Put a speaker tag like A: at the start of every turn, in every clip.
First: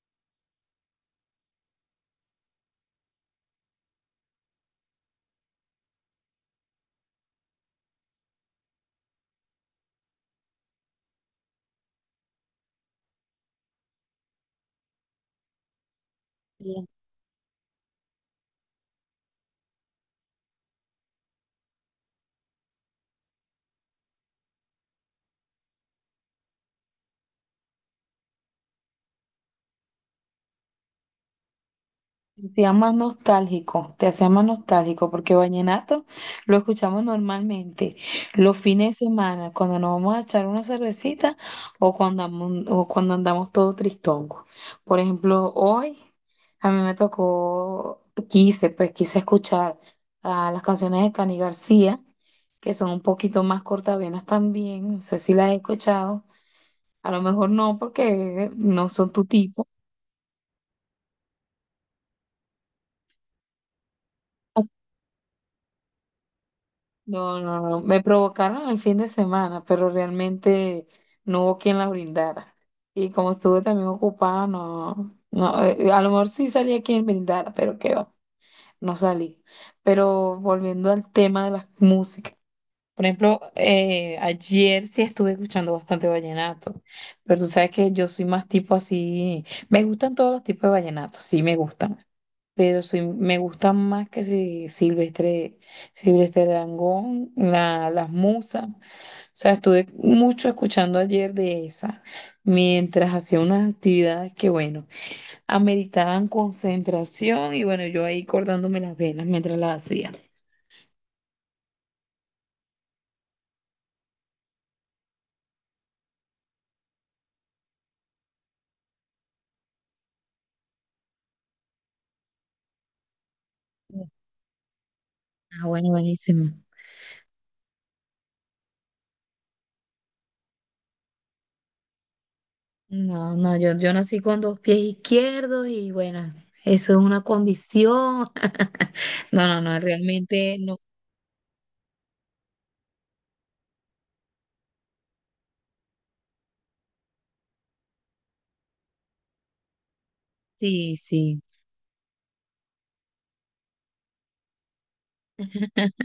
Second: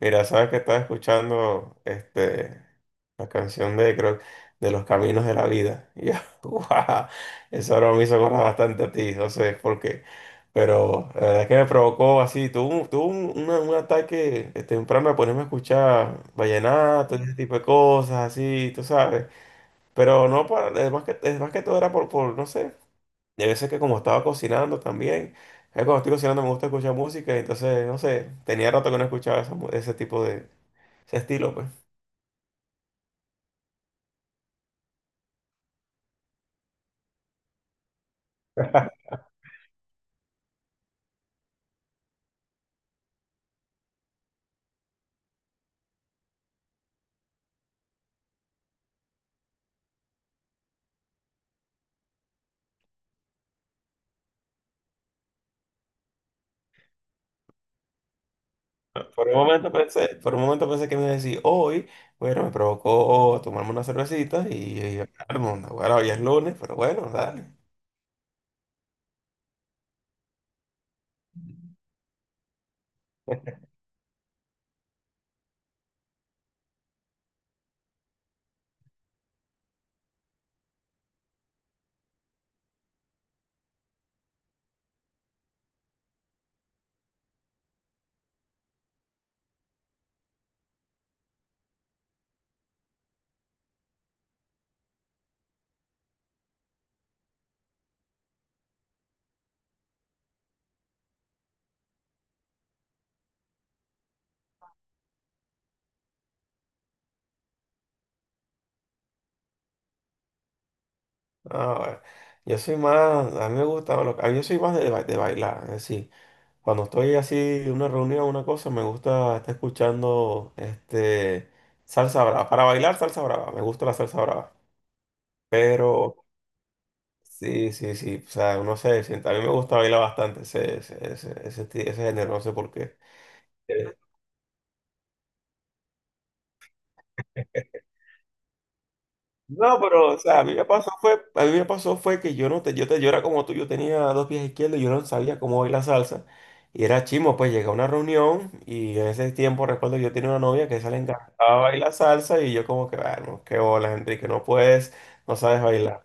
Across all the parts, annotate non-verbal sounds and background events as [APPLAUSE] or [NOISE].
A: Mira, sabes que estaba escuchando la canción de, creo, de Los Caminos de la Vida. Y ya, [LAUGHS] guau, eso ahora me hizo acordar bastante a ti, no sé por qué. Pero la verdad es que me provocó así, un ataque temprano a ponerme a escuchar
B: Bien.
A: vallenato, ese tipo de cosas, así, tú sabes. Pero no para, es más que todo era por, no sé, de veces que como estaba cocinando también. Cuando estoy cocinando me gusta escuchar música, entonces, no sé, tenía rato que no escuchaba ese tipo de, ese estilo, pues.
B: Te hacía más nostálgico, te hacía más nostálgico, porque vallenato lo escuchamos normalmente los fines de semana, cuando nos vamos a echar una cervecita o cuando andamos todo tristongos. Por ejemplo, hoy a mí me tocó, quise, pues quise escuchar a las canciones de Cani García, que son un poquito más cortavenas también, no sé si las he escuchado, a lo mejor no, porque no son tu
A: Por un
B: tipo.
A: momento pensé, por un momento pensé que me iba a decir, hoy, bueno, me provocó tomarme una cervecita y el mundo. Bueno, hoy es lunes, pero bueno,
B: No,
A: dale.
B: no, no. Me provocaron el fin de semana, pero realmente no hubo quien la brindara. Y como estuve también ocupada, no, no, a lo mejor sí salía quien brindara, pero qué va, no salí. Pero volviendo al tema de las músicas. Por ejemplo, ayer sí estuve escuchando bastante vallenato, pero tú sabes que yo soy más tipo así, me gustan todos los tipos de vallenato, sí me gustan pero soy, me gusta más que si Silvestre, Silvestre Dangond, la, las musas. O sea, estuve mucho escuchando ayer de esa, mientras hacía unas actividades que, bueno, ameritaban concentración y, bueno, yo ahí cortándome las venas mientras las hacía.
A: No, bueno. Yo soy más, a mí me gusta, lo- a mí yo soy más de, de bailar, es decir, cuando estoy así en una reunión o una cosa, me gusta estar escuchando salsa brava. Para bailar, salsa brava, me gusta la salsa brava.
B: Ah, bueno,
A: Pero
B: buenísimo.
A: sí, sí, sí, o sea, no sé, a mí me gusta bailar bastante ese género, no sé por qué.
B: No, no, yo nací con dos pies izquierdos y bueno, eso es una condición. [LAUGHS] No, no, no,
A: No, pero, o sea,
B: realmente no.
A: a mí me pasó fue que yo no te, yo te, yo era como tú, yo tenía dos pies izquierdos, yo no sabía cómo bailar salsa. Y era chimo, pues llegué a una reunión y en ese tiempo recuerdo yo tenía una novia que se
B: Sí,
A: le
B: sí.
A: encantaba bailar salsa y yo como que, bueno, qué bolas, Enrique, no puedes, no sabes bailar.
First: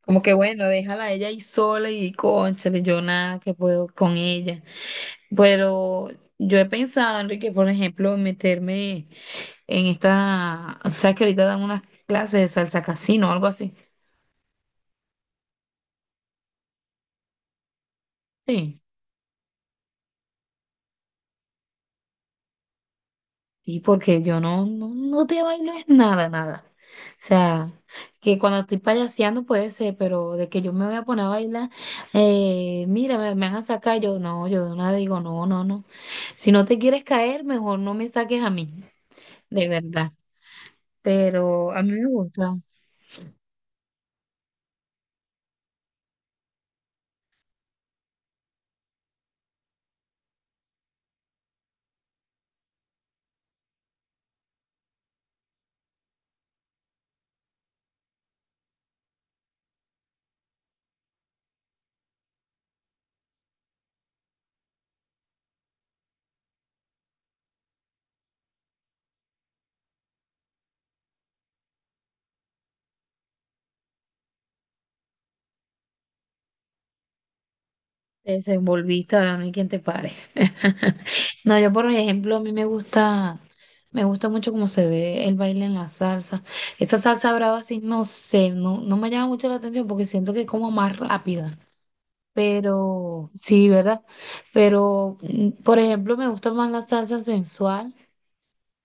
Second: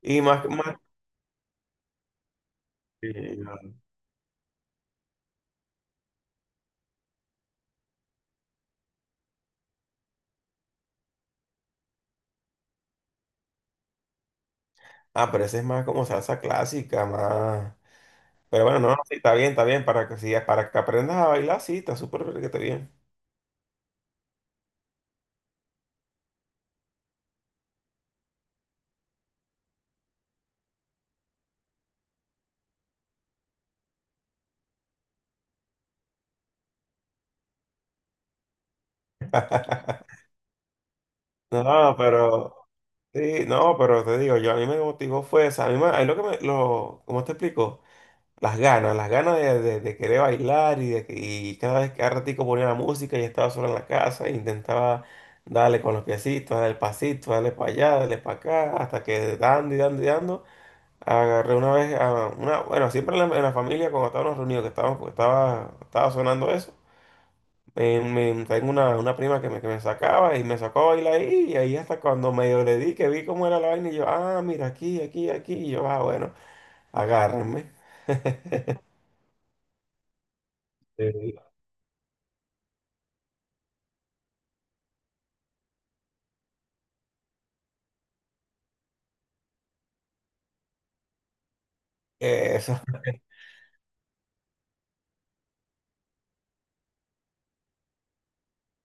A: Y
B: Como que
A: más,
B: bueno,
A: más,
B: déjala a ella ahí sola y cónchale, yo nada que
A: y,
B: puedo con ella. Pero yo he pensado, Enrique, por ejemplo, meterme en esta, o sea, que ahorita dan unas clases de salsa casino o algo así.
A: ah, pero ese es más como salsa clásica, más. Pero bueno,
B: Sí.
A: no, no, sí, está bien, para que sigas, para que aprendas a bailar, sí, está súper que está bien.
B: Sí, porque yo no, no, no te bailo es nada, nada. O sea, que cuando estoy payaseando puede ser, pero de que yo me voy a poner a bailar, mira, me van a sacar, yo no, yo de una digo, no, no, no. Si no te quieres caer, mejor no me saques a mí, de verdad. Pero a mí
A: No,
B: me
A: pero.
B: gusta.
A: Sí, no, pero te digo, yo a mí me motivó fue esa, a mí lo que ¿cómo te explico? Las ganas, las ganas de querer bailar y, y cada vez que ratico ponía la música y estaba solo en la casa e intentaba darle con los piecitos, darle el pasito, darle para allá, darle para acá, hasta que dando y dando y dando, agarré una vez, a una, bueno, siempre en la familia cuando estábamos reunidos, estaba sonando eso. Tengo una prima que me sacaba y me sacó a bailar ahí, y ahí hasta cuando medio le di, que vi cómo era la vaina, y yo, ah, mira, aquí, y yo, ah, bueno, agárrenme.
B: Te desenvolviste, ahora no hay quien te pare. [LAUGHS]
A: Eh,
B: No, yo por ejemplo, a mí me gusta mucho cómo se ve el baile en la salsa. Esa salsa brava así, no sé, no, no me llama mucho la atención porque siento que es como más rápida.
A: Eso, [LAUGHS]
B: Pero, sí, ¿verdad? Pero, mm, por ejemplo, me gusta más la salsa sensual,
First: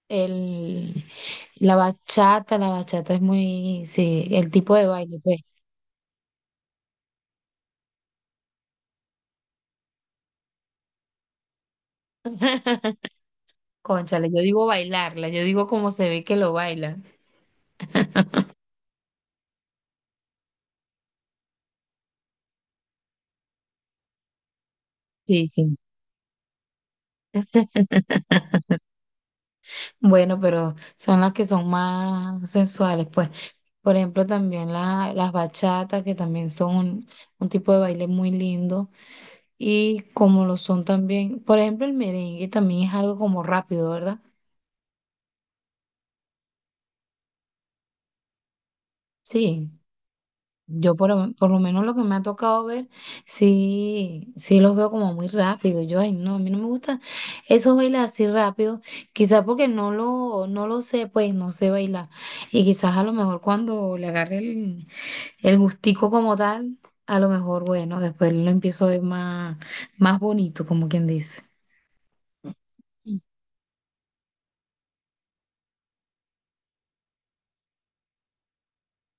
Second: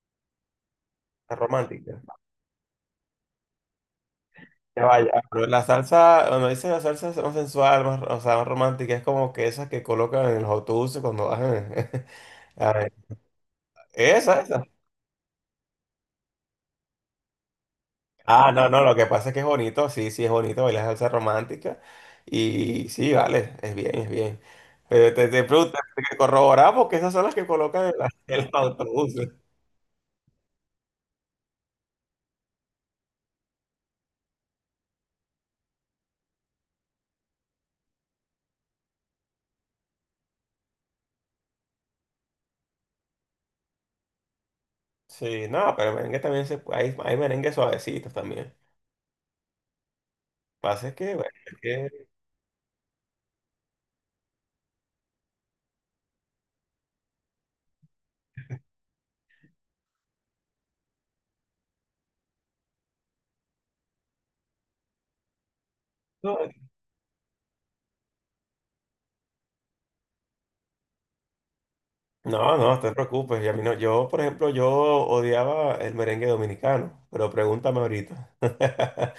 B: el,
A: es romántica.
B: la bachata es muy, sí, el tipo
A: Ya
B: de
A: vaya,
B: baile, pues.
A: pero la salsa, cuando dice la salsa más sensual, más, o sea, más romántica, es como que esas que colocan en los autobuses cuando bajan. [LAUGHS] A ver,
B: [LAUGHS] Cónchale, yo
A: esa, esa.
B: digo bailarla, yo digo cómo se ve que lo bailan.
A: Ah, no, no, lo que pasa es que es bonito, sí, sí, es bonito bailar salsa romántica. Y sí, vale, es bien, es bien. Pero te
B: Sí, sí.
A: pregunto, te corroborar porque esas son las que colocan en los
B: [LAUGHS]
A: autobuses.
B: Bueno, pero son las que son más sensuales, pues. Por ejemplo, también la- las bachatas, que también son un tipo de baile muy lindo. Y como lo son también, por ejemplo, el merengue también es algo como rápido, ¿verdad?
A: Sí, no, pero merengue también se puede, hay merengue suavecitos también.
B: Sí.
A: Pasa
B: Yo
A: es que, bueno,
B: por lo menos lo que me ha tocado ver, sí, sí los veo como muy rápido. Yo, ay, no, a mí no me gusta esos bailes así rápido, quizás porque no lo, no lo sé, pues no sé bailar. Y quizás a lo mejor cuando le agarre el gustico como
A: no,
B: tal, a lo mejor, bueno, después lo empiezo a ver más, más bonito, como quien dice.
A: no, no, no te preocupes. Y a mí no, yo, por ejemplo, yo odiaba el merengue dominicano, pero pregúntame ahorita. [LAUGHS]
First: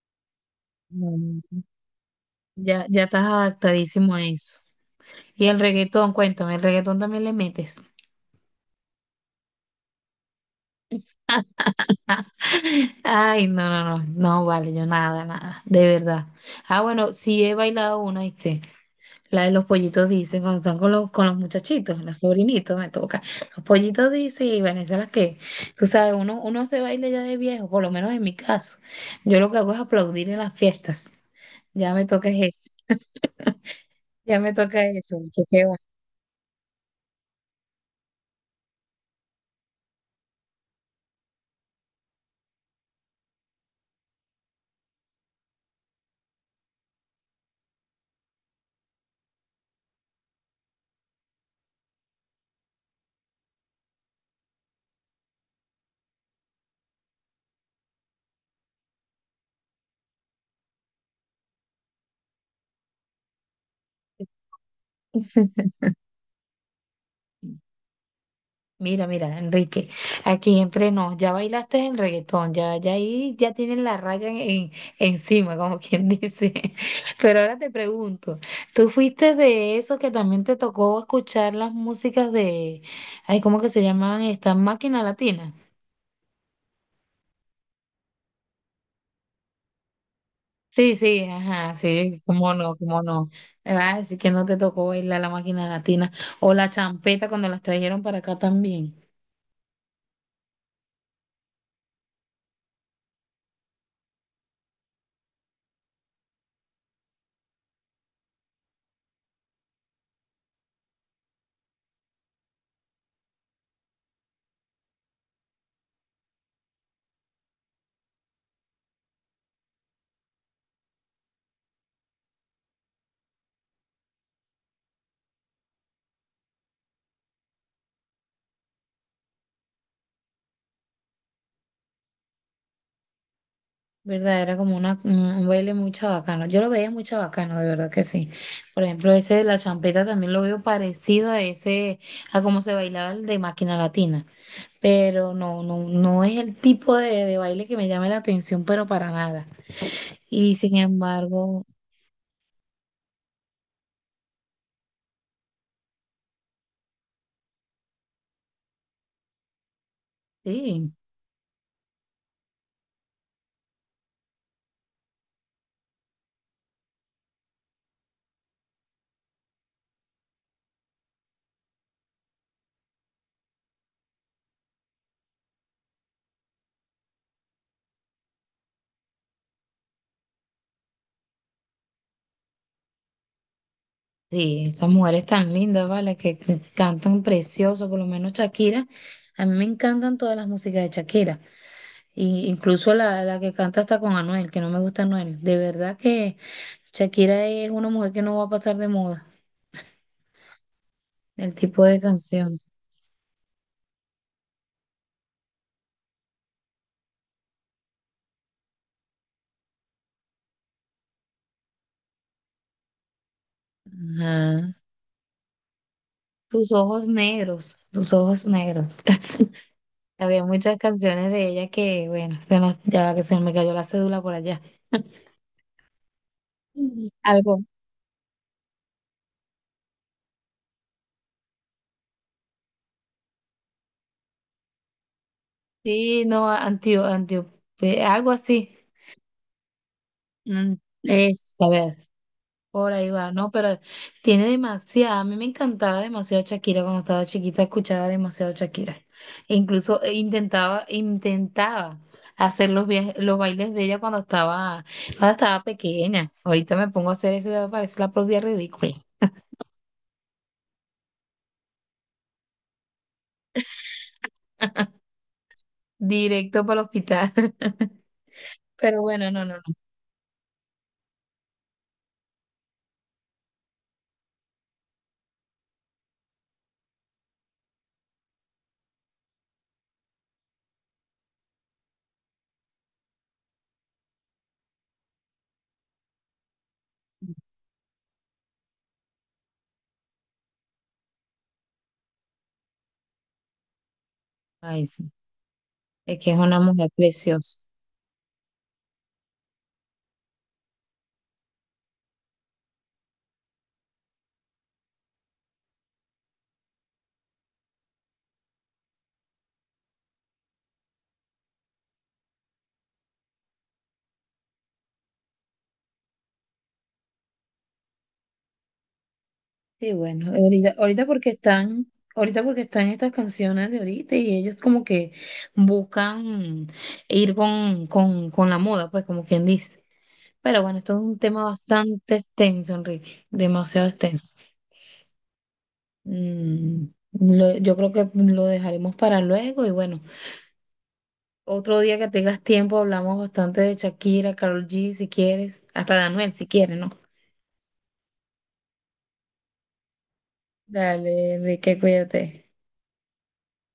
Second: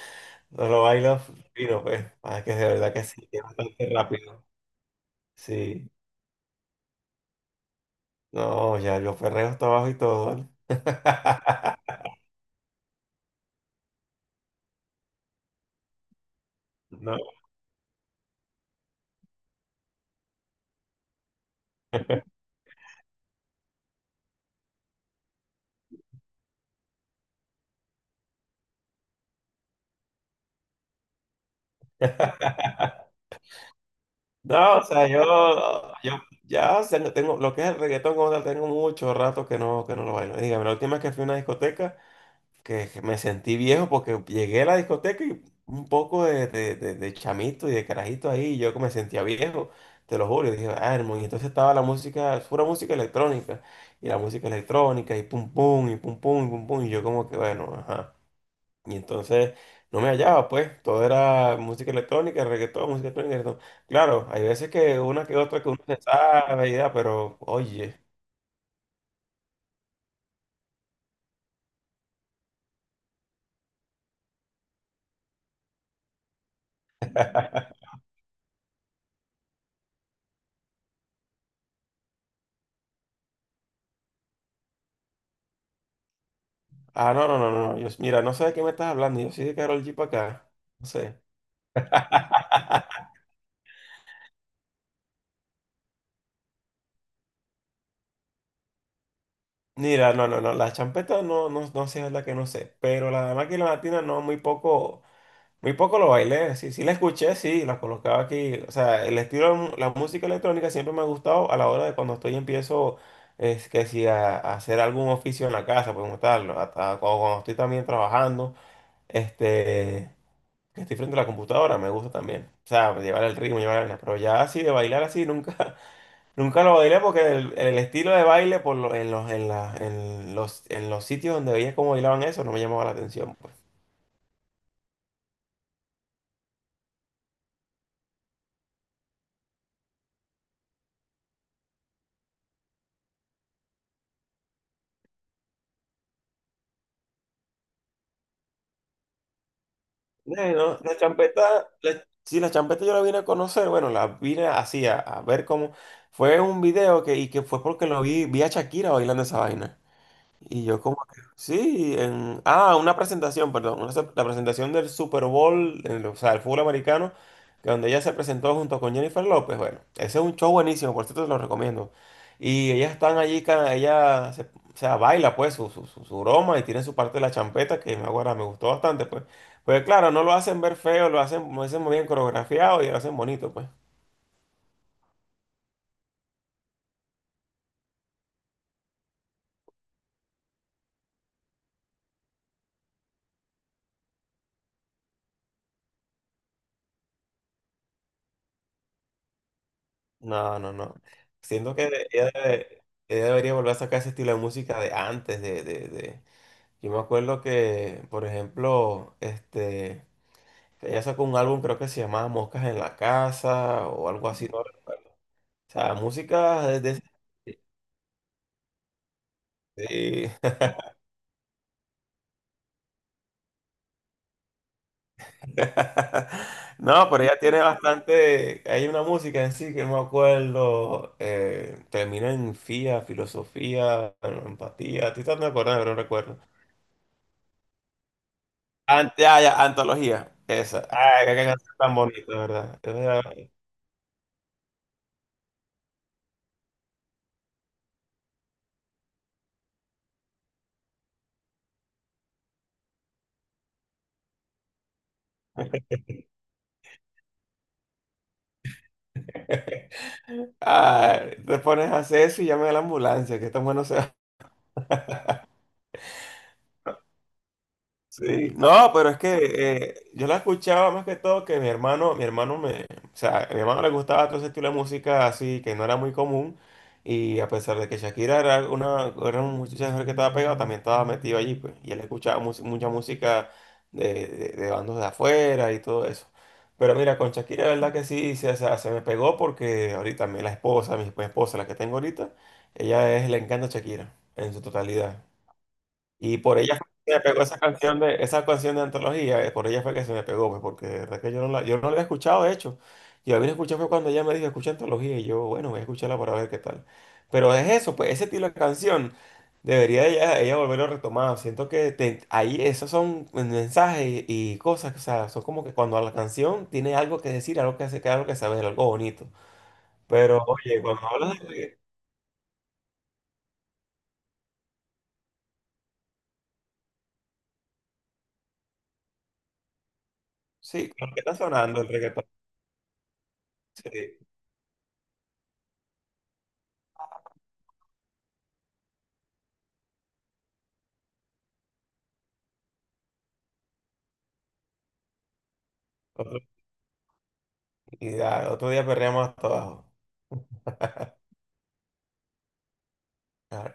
A: No lo bailo
B: Mm.
A: fino, pues, ah, es que de
B: Ya,
A: verdad
B: ya
A: que
B: estás
A: sí, que es bastante
B: adaptadísimo a
A: rápido.
B: eso. Y el
A: Sí.
B: reggaetón, cuéntame, ¿el reggaetón también le metes?
A: No, ya yo Ferreo está abajo y todo, ¿vale? [LAUGHS]
B: Ay, no, no, no, no vale, yo nada, nada, de verdad. Ah, bueno,
A: No,
B: sí he bailado una, ¿viste? La de los pollitos dicen, cuando están con los muchachitos, los sobrinitos me toca. Los pollitos dicen, y bueno, esa es la que, tú sabes, uno, uno se baila ya de viejo, por lo menos en mi caso. Yo lo que hago es aplaudir en las fiestas. Ya me toca es eso, [LAUGHS] ya me
A: no,
B: toca
A: o sea,
B: eso,
A: yo,
B: mucho que va.
A: yo tengo, lo que es el reggaetón como tal, tengo mucho rato que que no lo bailo. Dígame, la última vez que fui a una discoteca, que me sentí viejo porque llegué a la discoteca y un poco de, de chamito y de carajito ahí, y yo que me sentía viejo, te lo juro, y dije, ah, hermano, y entonces estaba la música, pura música electrónica, y la música electrónica, y pum pum, y pum pum, y pum pum, y yo como que, bueno, ajá. Y entonces no me hallaba, pues, todo era música electrónica, reggaetón, música electrónica, reggaetón. Claro, hay veces que una que otra que uno se sabe, y da, pero oye,
B: Mira, mira, Enrique, aquí entre nos, ya bailaste el reggaetón, ya, ya ahí ya tienen la raya en- encima, como quien dice. [LAUGHS] Pero ahora te pregunto, ¿tú fuiste de esos que también te tocó escuchar las músicas de, ay, ¿cómo que se llaman estas máquinas latinas?
A: ah, yo, mira, no sé de qué me estás hablando, yo soy de Karol G para acá, no
B: Sí,
A: sé.
B: sí, ajá, sí, cómo no, cómo
A: [LAUGHS]
B: no. Ah, así que no te tocó bailar la máquina latina o la champeta cuando las trajeron para acá también.
A: Mira, no, no, no, la champeta no, no, no sé, es la que no sé, pero la máquina latina no, muy poco. Muy poco lo bailé, sí, sí la escuché, sí, la colocaba aquí. O sea, el estilo, de mu- la música electrónica siempre me ha gustado a la hora de cuando estoy empiezo, es que si a, a hacer algún oficio en la casa, pues como tal, o cuando estoy también trabajando, este, que estoy frente a la computadora, me gusta también. O sea, llevar el ritmo, llevar el... Pero ya así de bailar así, nunca, [LAUGHS] nunca lo bailé porque el estilo de baile en los, en la- en los sitios donde veía cómo bailaban, eso no me llamaba la atención, pues.
B: ¿Verdad? Era como una, un baile muy chabacano. Yo lo veía muy chabacano, de verdad que sí. Por ejemplo, ese de la champeta también lo veo parecido a ese, a cómo se bailaba el de Máquina Latina. Pero no, no, no es el tipo de baile que me llame la atención, pero para nada. Y sin
A: Bueno, la
B: embargo,
A: champeta, sí, la champeta yo la vine a conocer, bueno, la vine así a ver cómo fue un video que fue porque lo vi, vi a Shakira bailando esa vaina. Y yo
B: sí,
A: como que, sí, en, ah, una presentación, perdón, la presentación del Super Bowl, o sea, el fútbol americano, que donde ella se presentó junto con Jennifer López. Bueno, ese es un show buenísimo, por cierto, te lo recomiendo. Y ellas están allí, o sea, baila pues su broma y tiene su parte de la champeta, que acuerdo, me gustó bastante, pues. Pues claro, no lo hacen ver feo, lo hacen muy bien coreografiado y lo hacen bonito, pues.
B: sí, esas mujeres tan lindas, ¿vale? Que cantan precioso, por lo menos Shakira. A mí me encantan todas las músicas de Shakira. Y incluso la, la que canta hasta con Anuel, que no me gusta Anuel. De verdad que Shakira es una mujer que no va a pasar de moda.
A: No, no, no.
B: El
A: Siento
B: tipo
A: que
B: de
A: ella,
B: canción.
A: debe- ella debería volver a sacar ese estilo de música de antes, yo me acuerdo que, por ejemplo, ella sacó un álbum, creo que se llamaba Moscas en la Casa o algo así, no
B: Ajá.
A: recuerdo. O sea, música
B: Tus
A: de...
B: ojos negros, tus ojos negros. [LAUGHS] Había
A: sí.
B: muchas canciones de ella que, bueno, se nos- ya que se me cayó la cédula por allá.
A: [LAUGHS]
B: Mm.
A: No, pero ella
B: Algo.
A: tiene bastante... Hay una música en sí que no me acuerdo. Termina en fía, filosofía, en empatía. A ti también me acuerdas, pero no
B: Sí,
A: recuerdo.
B: no, antio, antio, algo así.
A: Ante, ah, ya, antología,
B: Mm,
A: esa. Ay, qué
B: es, a
A: canción tan
B: ver,
A: bonita, ¿verdad?
B: por
A: Es
B: ahí va,
A: verdad.
B: ¿no? Pero tiene demasiada, a mí me encantaba demasiado Shakira cuando estaba chiquita, escuchaba demasiado Shakira. E incluso intentaba, intentaba hacer los, via- los bailes de ella cuando estaba pequeña. Ahorita me pongo a hacer eso y me parece la propia ridícula.
A: Ay, te pones a hacer eso y llame a la ambulancia, que tan bueno se.
B: [LAUGHS] Directo para el hospital.
A: Sí,
B: [LAUGHS]
A: no,
B: Pero
A: pero es
B: bueno,
A: que
B: no, no, no.
A: yo la escuchaba más que todo que mi hermano, o sea, a mi hermano le gustaba todo ese estilo de música así que no era muy común, y a pesar de que Shakira era una muchacha que estaba pegada, también estaba metido allí, pues, y él escuchaba mucha música de, de bandos de afuera y todo eso. Pero mira, con Shakira, la verdad que sí, o sea, se me pegó porque ahorita la esposa, mi esposa, la que tengo ahorita, le encanta Shakira en su
B: Ay, sí.
A: totalidad.
B: Es que es
A: Y
B: una
A: por ella fue
B: mujer
A: que me pegó
B: preciosa.
A: esa canción de antología, por ella fue que se me pegó, pues, porque de verdad que yo no la había escuchado, de hecho. Yo la vine a escuchar fue cuando ella me dijo, escucha antología, y yo, bueno, voy a escucharla para ver qué tal. Pero es eso, pues, ese estilo de canción, debería ella volverlo a retomar. Siento que ahí esos son mensajes y cosas, o sea, son como que cuando la canción tiene algo que decir, algo que hace, algo que saber, algo bonito.
B: Sí, bueno,
A: Pero,
B: ahorita,
A: oye, cuando hablas de reggaetón,
B: ahorita porque están estas canciones de ahorita y ellos como que buscan ir con la moda, pues como quien dice. Pero bueno,
A: sí,
B: esto es
A: con lo
B: un
A: que está
B: tema
A: sonando el
B: bastante
A: reggaetón,
B: extenso, Enrique, demasiado
A: sí.
B: extenso. Mm, lo- yo creo que lo dejaremos para luego y bueno, otro día que tengas tiempo hablamos bastante de Shakira, Karol G, si quieres, hasta de Anuel, si quieres, ¿no?
A: Y ya, otro día perreamos hasta abajo.
B: Dale, Enrique, cuídate.
A: Ah,